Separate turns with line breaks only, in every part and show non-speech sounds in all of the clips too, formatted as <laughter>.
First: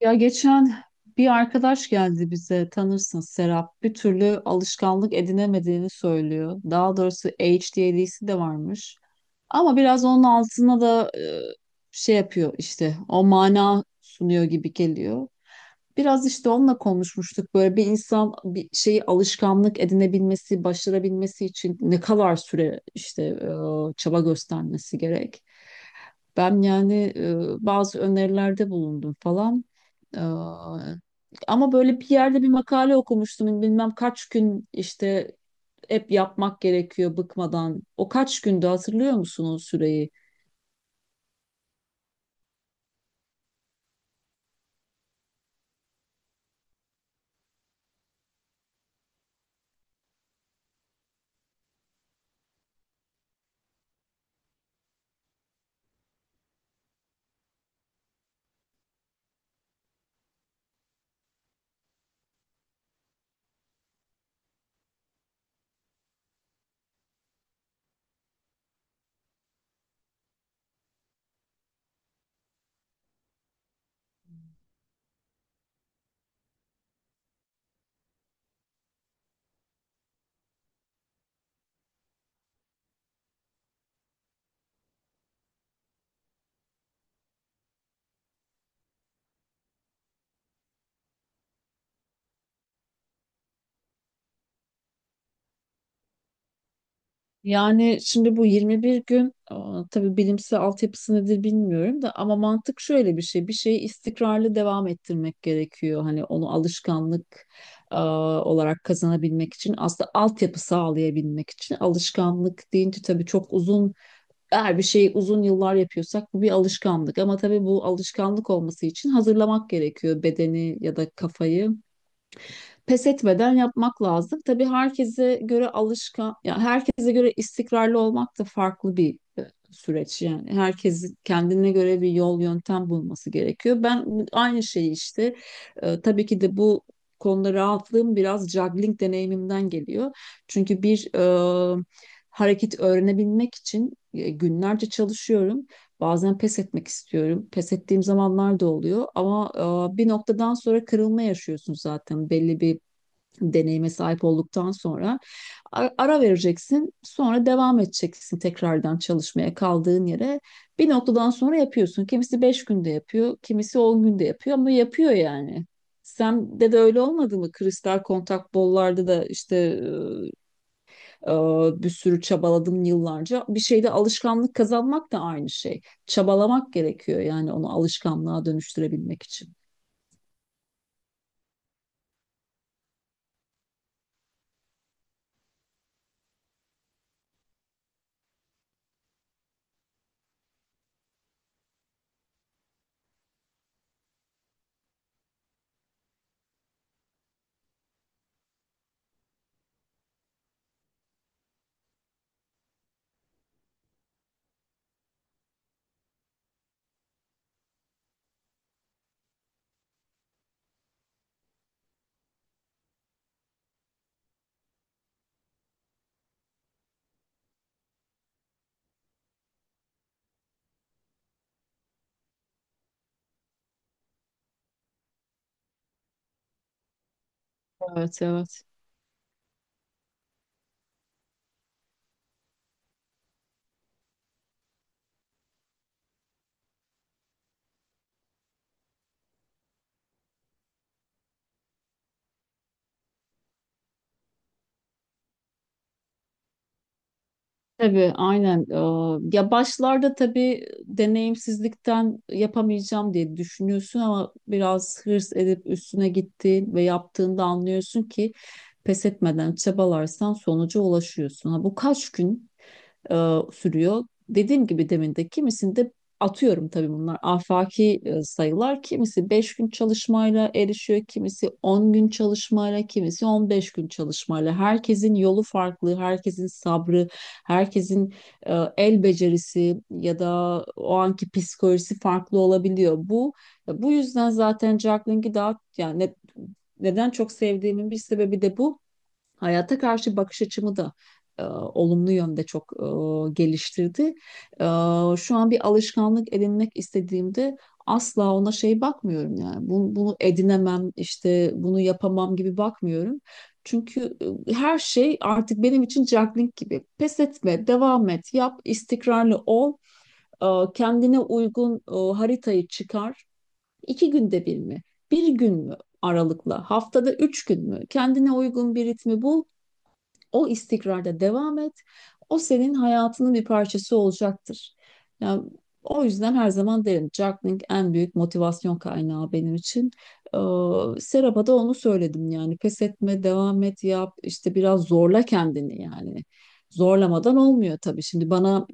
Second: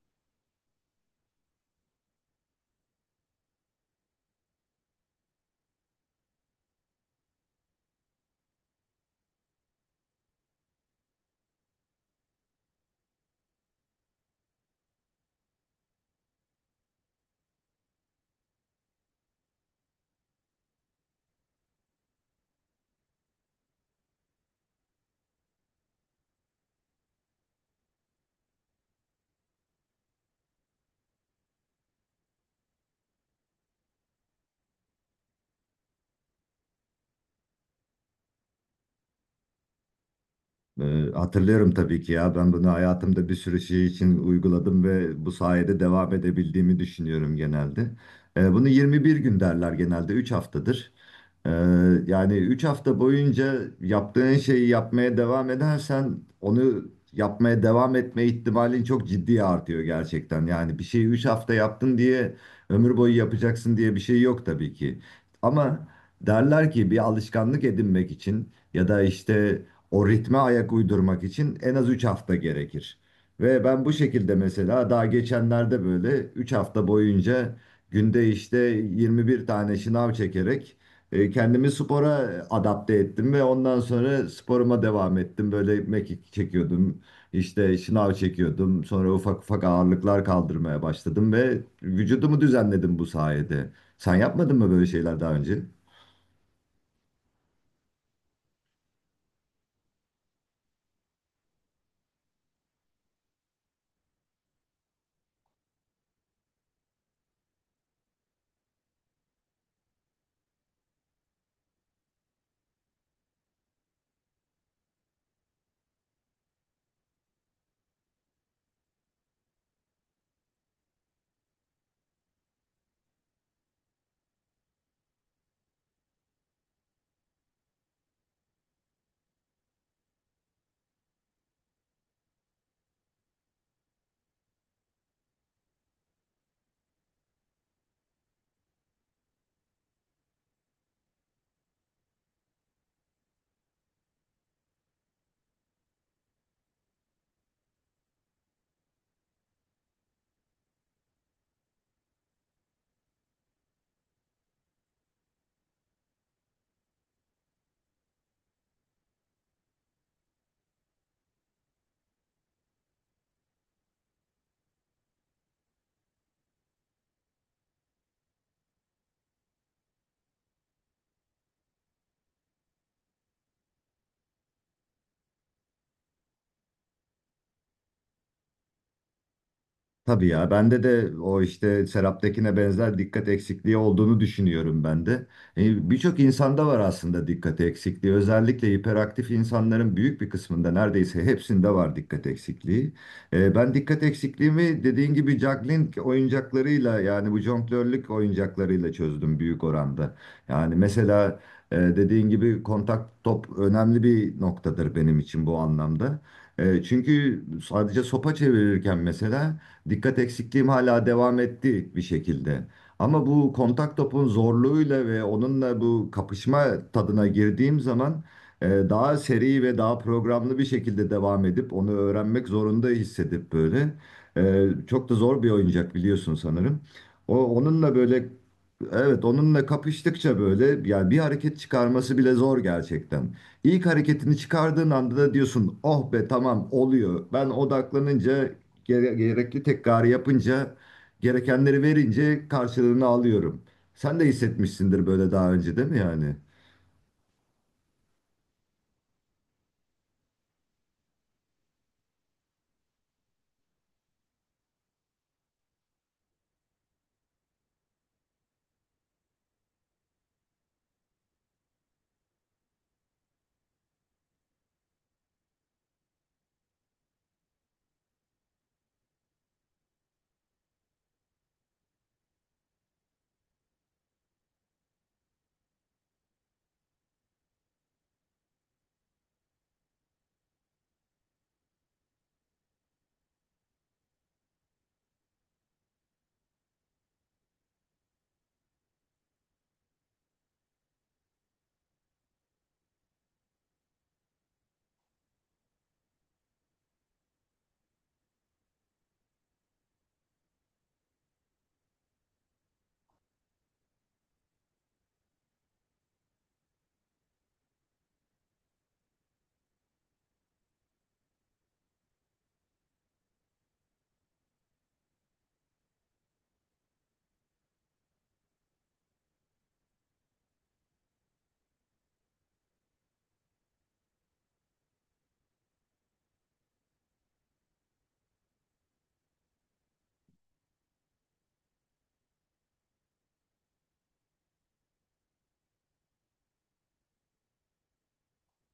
Ya geçen bir arkadaş geldi bize, tanırsın, Serap. Bir türlü alışkanlık edinemediğini söylüyor. Daha doğrusu ADHD'si de varmış. Ama biraz onun altına da şey yapıyor, işte o mana sunuyor gibi geliyor. Biraz işte onunla konuşmuştuk, böyle bir insan bir şeyi alışkanlık edinebilmesi, başarabilmesi için ne kadar süre işte çaba göstermesi gerek. Ben yani bazı önerilerde bulundum falan. Ee, ama böyle bir yerde bir makale okumuştum. Bilmem kaç gün işte hep yapmak gerekiyor bıkmadan. O kaç günde hatırlıyor musun o süreyi?
Hatırlıyorum tabii ki ya, ben bunu hayatımda bir sürü şey için uyguladım ve bu sayede devam edebildiğimi düşünüyorum genelde. Bunu 21 gün derler, genelde 3 haftadır. Ee, Yani 3 hafta boyunca yaptığın şeyi yapmaya devam edersen onu yapmaya devam etme ihtimalin çok ciddi artıyor gerçekten. Yani bir şeyi 3 hafta yaptın diye ömür boyu yapacaksın diye bir şey yok tabii ki. Ama derler ki bir alışkanlık edinmek için ya da işte o ritme ayak uydurmak için en az 3 hafta gerekir. Ve ben bu şekilde mesela daha geçenlerde böyle 3 hafta boyunca günde işte 21 tane şınav çekerek kendimi spora adapte ettim ve ondan sonra sporuma devam ettim. Böyle mekik çekiyordum, işte şınav çekiyordum. Sonra ufak ufak ağırlıklar kaldırmaya başladım ve vücudumu düzenledim bu sayede. Sen yapmadın mı böyle şeyler daha önce?
Yani şimdi bu 21 gün, tabii bilimsel altyapısı nedir bilmiyorum da, ama mantık şöyle bir şey. Bir şeyi istikrarlı devam ettirmek gerekiyor. Hani onu alışkanlık olarak kazanabilmek için, aslında altyapı sağlayabilmek için, alışkanlık deyince tabii çok uzun. Eğer bir şeyi uzun yıllar yapıyorsak bu bir alışkanlık. Ama tabii bu alışkanlık olması için hazırlamak gerekiyor bedeni ya da kafayı, pes etmeden yapmak lazım. Tabii herkese göre alışkan, ya herkese göre istikrarlı olmak da farklı bir süreç yani. Herkesin kendine göre bir yol yöntem bulması gerekiyor. Aynı şeyi işte tabii ki de bu konuda rahatlığım biraz juggling deneyimimden geliyor. Çünkü bir hareket öğrenebilmek için günlerce çalışıyorum. Bazen pes etmek istiyorum. Pes ettiğim zamanlar da oluyor ama bir noktadan sonra kırılma yaşıyorsun, zaten belli bir deneyime sahip olduktan sonra ara vereceksin. Sonra devam edeceksin tekrardan çalışmaya kaldığın yere. Bir noktadan sonra yapıyorsun. Kimisi 5 günde yapıyor, kimisi 10 günde yapıyor ama yapıyor yani. Sen de öyle olmadı mı? Kristal kontak bollarda da işte e, e, bir sürü çabaladım yıllarca. Bir şeyde alışkanlık kazanmak da aynı şey. Çabalamak gerekiyor yani, onu alışkanlığa dönüştürebilmek için.
Tabii ya, bende de o işte Serap'takine benzer dikkat eksikliği olduğunu düşünüyorum ben de. Birçok insanda var aslında dikkat eksikliği. Özellikle hiperaktif insanların büyük bir kısmında, neredeyse hepsinde var dikkat eksikliği. Ben dikkat eksikliğimi dediğin gibi juggling oyuncaklarıyla, yani bu jonglörlük oyuncaklarıyla çözdüm büyük oranda. Yani mesela dediğin gibi kontak top önemli bir noktadır benim için bu anlamda. Çünkü sadece sopa çevirirken mesela dikkat eksikliğim hala devam etti bir şekilde. Ama bu kontak topun zorluğuyla ve onunla bu kapışma tadına girdiğim zaman daha seri ve daha programlı bir şekilde devam edip onu öğrenmek zorunda hissedip böyle. Çok da zor bir oyuncak biliyorsun sanırım. O, onunla
Evet,
böyle,
evet.
evet, onunla kapıştıkça böyle, yani bir hareket çıkarması bile zor gerçekten. İlk hareketini çıkardığın anda da diyorsun oh be, tamam oluyor. Ben odaklanınca, gerekli tekrarı yapınca, gerekenleri verince karşılığını alıyorum. Sen de hissetmişsindir böyle daha önce, değil mi yani?
Tabii, aynen. Ya başlarda tabii deneyimsizlikten yapamayacağım diye düşünüyorsun, ama biraz hırs edip üstüne gittiğin ve yaptığında anlıyorsun ki pes etmeden çabalarsan sonuca ulaşıyorsun. Ha, bu kaç gün e, sürüyor? Dediğim gibi, demin de kimisinde atıyorum, tabii bunlar afaki sayılar. Kimisi 5 gün çalışmayla erişiyor, kimisi 10 gün çalışmayla, kimisi 15 gün çalışmayla. Herkesin yolu farklı, herkesin sabrı, herkesin el becerisi ya da o anki psikolojisi farklı olabiliyor. Bu yüzden zaten Jacqueline'i daha yani neden çok sevdiğimin bir sebebi de bu. Hayata karşı bakış açımı da olumlu yönde çok geliştirdi. E, şu an bir alışkanlık edinmek istediğimde asla ona şey bakmıyorum yani. Bunu edinemem, işte bunu yapamam gibi bakmıyorum. Çünkü her şey artık benim için juggling gibi. Pes etme, devam et, yap, istikrarlı ol. E, kendine uygun haritayı çıkar. İki günde bir mi? Bir gün mü aralıkla, haftada üç gün mü, kendine uygun bir ritmi bul, o istikrarda devam et. O senin hayatının bir parçası olacaktır. Yani o yüzden her zaman derim, juggling en büyük motivasyon kaynağı benim için. Ee, Serap'a da onu söyledim yani, pes etme, devam et, yap işte, biraz zorla kendini yani. Zorlamadan olmuyor tabii. Şimdi bana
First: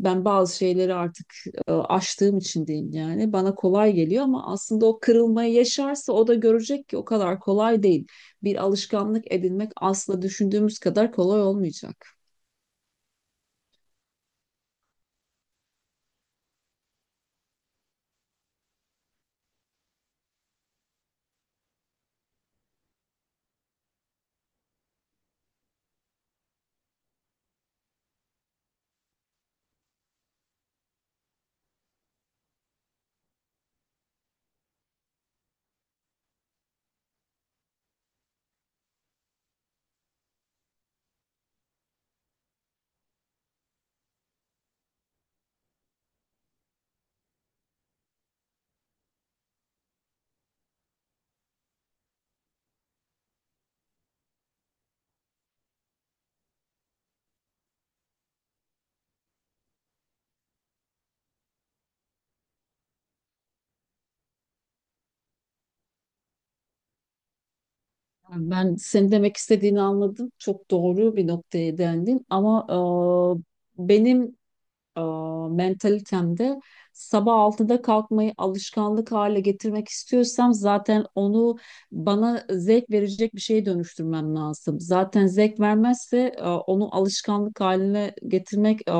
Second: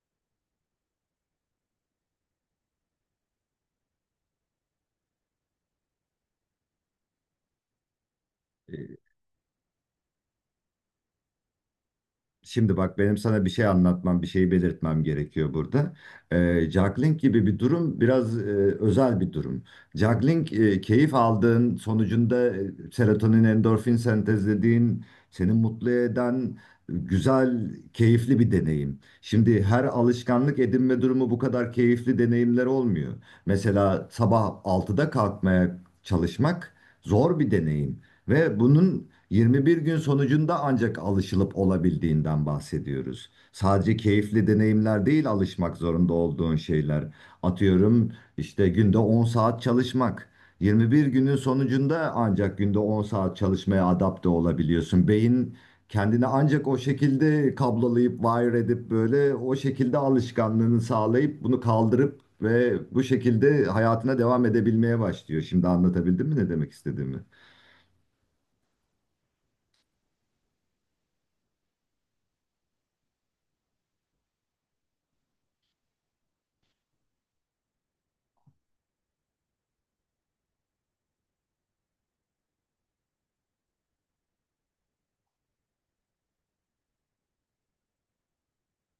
ben bazı şeyleri artık aştığım için diyeyim, yani bana kolay geliyor, ama aslında o kırılmayı yaşarsa o da görecek ki o kadar kolay değil, bir alışkanlık edinmek asla düşündüğümüz kadar kolay olmayacak.
Şimdi bak, benim sana bir şey anlatmam, bir şey belirtmem gerekiyor burada. Juggling gibi bir durum biraz özel bir durum. Juggling, keyif aldığın sonucunda serotonin, endorfin sentezlediğin, seni mutlu eden güzel, keyifli bir deneyim. Şimdi her alışkanlık edinme durumu bu kadar keyifli deneyimler olmuyor. Mesela sabah altıda kalkmaya çalışmak zor bir deneyim. Ve bunun 21 gün sonucunda ancak alışılıp olabildiğinden bahsediyoruz. Sadece keyifli deneyimler değil, alışmak zorunda olduğun şeyler. Atıyorum, işte günde 10 saat çalışmak. 21 günün sonucunda ancak günde 10 saat çalışmaya adapte olabiliyorsun. Beyin kendini ancak o şekilde kablolayıp wire edip böyle o şekilde alışkanlığını sağlayıp bunu kaldırıp ve bu şekilde hayatına devam edebilmeye başlıyor. Şimdi anlatabildim mi ne demek istediğimi?
Yani ben senin demek istediğini anladım. Çok doğru bir noktaya değindin, ama benim e, mentalitemde sabah 6'da kalkmayı alışkanlık hale getirmek istiyorsam, zaten onu bana zevk verecek bir şeye dönüştürmem lazım. Zaten zevk vermezse onu alışkanlık haline getirmek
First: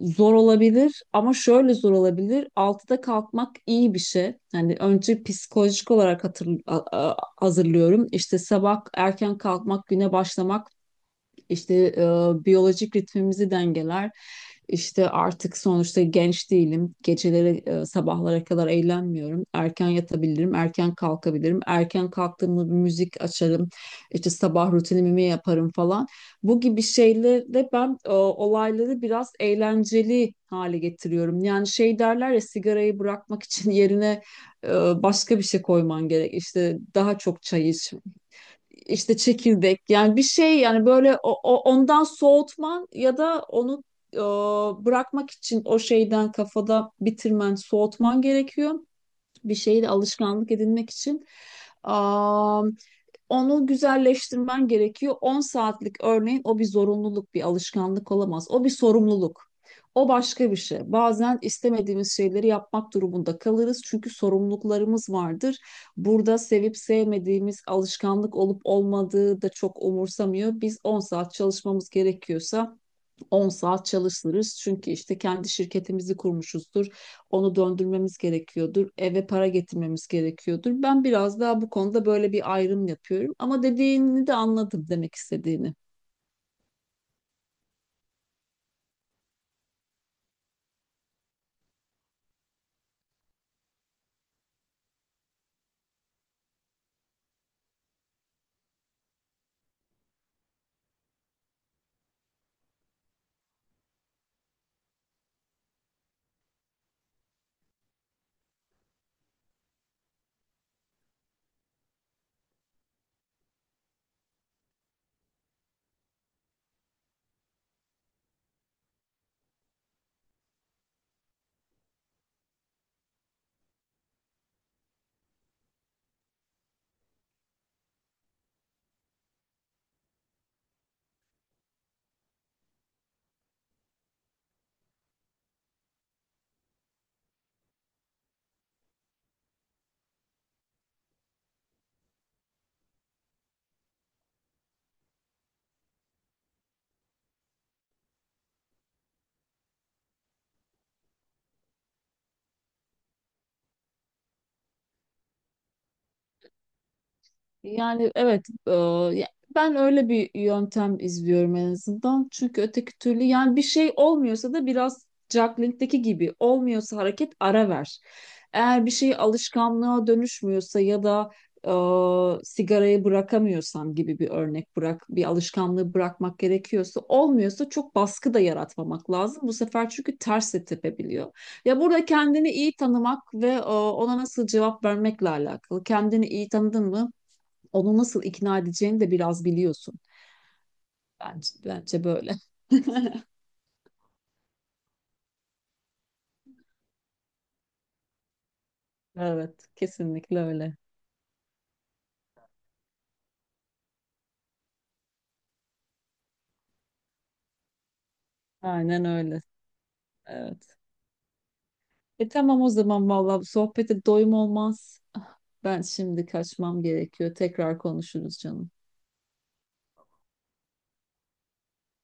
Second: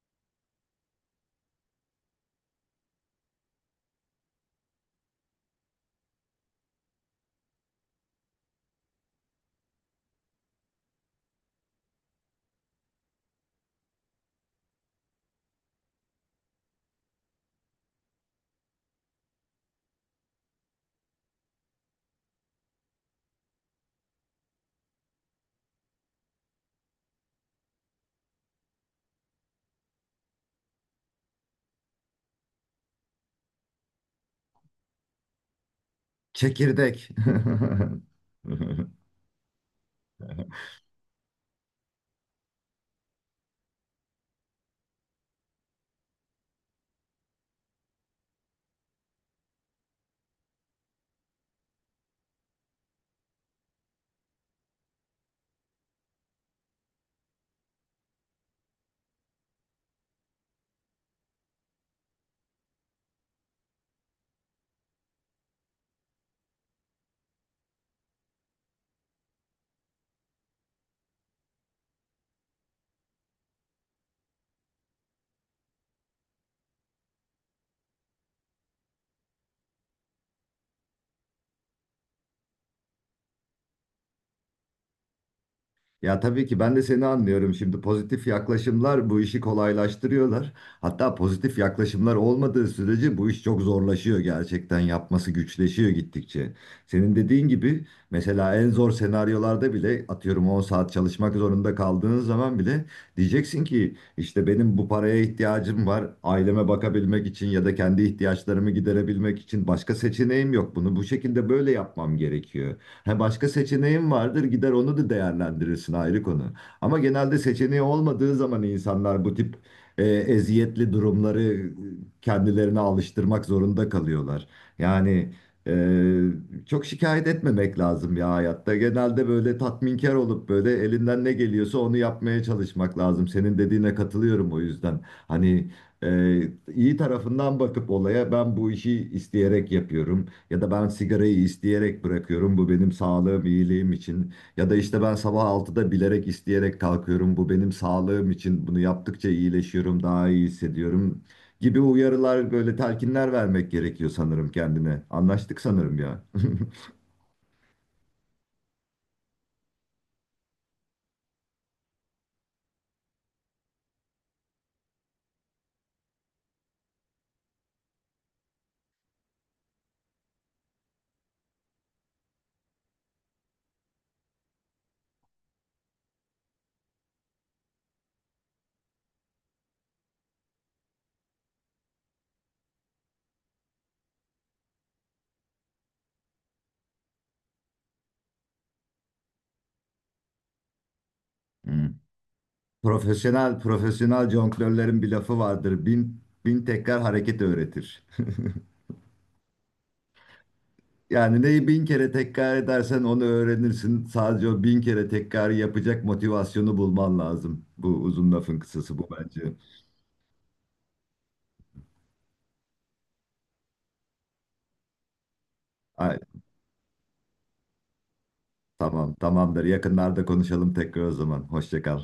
zor olabilir, ama şöyle zor olabilir. Altıda kalkmak iyi bir şey. Yani önce psikolojik olarak hazırlıyorum. İşte sabah erken kalkmak, güne başlamak işte biyolojik ritmimizi dengeler. İşte artık sonuçta genç değilim. Geceleri sabahlara kadar eğlenmiyorum. Erken yatabilirim, erken kalkabilirim. Erken kalktığımda bir müzik açarım. İşte sabah rutinimi yaparım falan. Bu gibi şeylerle ben olayları biraz eğlenceli hale getiriyorum. Yani şey derler ya, sigarayı bırakmak için <laughs> yerine e, başka bir şey koyman gerek. İşte
Çekirdek.
daha çok çay iç,
<laughs>
işte çekirdek, yani bir şey, yani böyle ondan soğutman ya da onu e, bırakmak için o şeyden kafada bitirmen, soğutman gerekiyor. Bir şeyi de alışkanlık edinmek için onu güzelleştirmen gerekiyor. 10 saatlik örneğin, o bir zorunluluk, bir alışkanlık olamaz. O bir sorumluluk. O başka bir şey. Bazen istemediğimiz şeyleri yapmak durumunda kalırız çünkü sorumluluklarımız vardır. Burada sevip sevmediğimiz, alışkanlık olup olmadığı da çok umursamıyor. Biz 10 saat çalışmamız gerekiyorsa 10 saat çalışırız. Çünkü işte kendi şirketimizi kurmuşuzdur. Onu döndürmemiz gerekiyordur. Eve para getirmemiz gerekiyordur. Ben biraz daha bu konuda böyle bir ayrım yapıyorum. Ama dediğini de anladım, demek istediğini.
Ya tabii ki ben de seni anlıyorum. Şimdi pozitif yaklaşımlar bu işi kolaylaştırıyorlar. Hatta pozitif yaklaşımlar olmadığı sürece bu iş çok zorlaşıyor gerçekten. Yapması güçleşiyor gittikçe. Senin dediğin gibi mesela en zor senaryolarda bile, atıyorum 10 saat çalışmak zorunda kaldığın zaman bile, diyeceksin ki işte benim bu paraya ihtiyacım var. Aileme bakabilmek için ya da kendi ihtiyaçlarımı giderebilmek için başka seçeneğim yok. Bunu bu şekilde böyle yapmam gerekiyor. Ha, başka seçeneğin vardır, gider onu da değerlendirirsin, ayrı konu. Ama genelde seçeneği olmadığı zaman insanlar bu tip eziyetli durumları kendilerine alıştırmak zorunda kalıyorlar. Yani e, çok şikayet etmemek lazım ya hayatta. Genelde böyle tatminkar olup böyle elinden ne geliyorsa onu yapmaya çalışmak lazım. Senin dediğine katılıyorum o yüzden. Hani e, iyi tarafından bakıp olaya, ben bu işi isteyerek yapıyorum. Ya da ben sigarayı isteyerek bırakıyorum. Bu benim sağlığım, iyiliğim için. Ya da işte ben sabah altıda bilerek, isteyerek kalkıyorum. Bu benim sağlığım için. Bunu yaptıkça iyileşiyorum, daha iyi hissediyorum gibi uyarılar, böyle telkinler vermek gerekiyor sanırım kendine. Anlaştık sanırım ya. <laughs>
Yani evet, ya- ben öyle bir yöntem izliyorum en azından. Çünkü öteki türlü yani, bir şey olmuyorsa da, biraz juggling'deki gibi olmuyorsa hareket, ara ver. Eğer bir şey alışkanlığa dönüşmüyorsa ya da sigarayı bırakamıyorsam gibi bir örnek, bırak bir alışkanlığı, bırakmak gerekiyorsa olmuyorsa çok baskı da yaratmamak lazım bu sefer, çünkü ters de tepebiliyor. Ya burada kendini iyi tanımak ve ona nasıl cevap vermekle alakalı. Kendini iyi tanıdın mı, onu nasıl ikna edeceğini de biraz biliyorsun.
Hmm.
Bence böyle. <laughs>
Profesyonel profesyonel jonglörlerin bir lafı vardır. Bin bin tekrar hareket öğretir.
Evet, kesinlikle öyle.
Yani neyi bin kere tekrar edersen onu öğrenirsin. Sadece o bin kere tekrar yapacak motivasyonu bulman lazım. Bu, uzun lafın kısası,
Aynen
bu
öyle.
bence.
Evet. E tamam, o zaman vallahi bu sohbete doyum olmaz. Ah, ben
Ay,
şimdi kaçmam gerekiyor. Tekrar konuşuruz canım.
tamam, tamamdır. Yakınlarda konuşalım tekrar o zaman. Hoşça kal.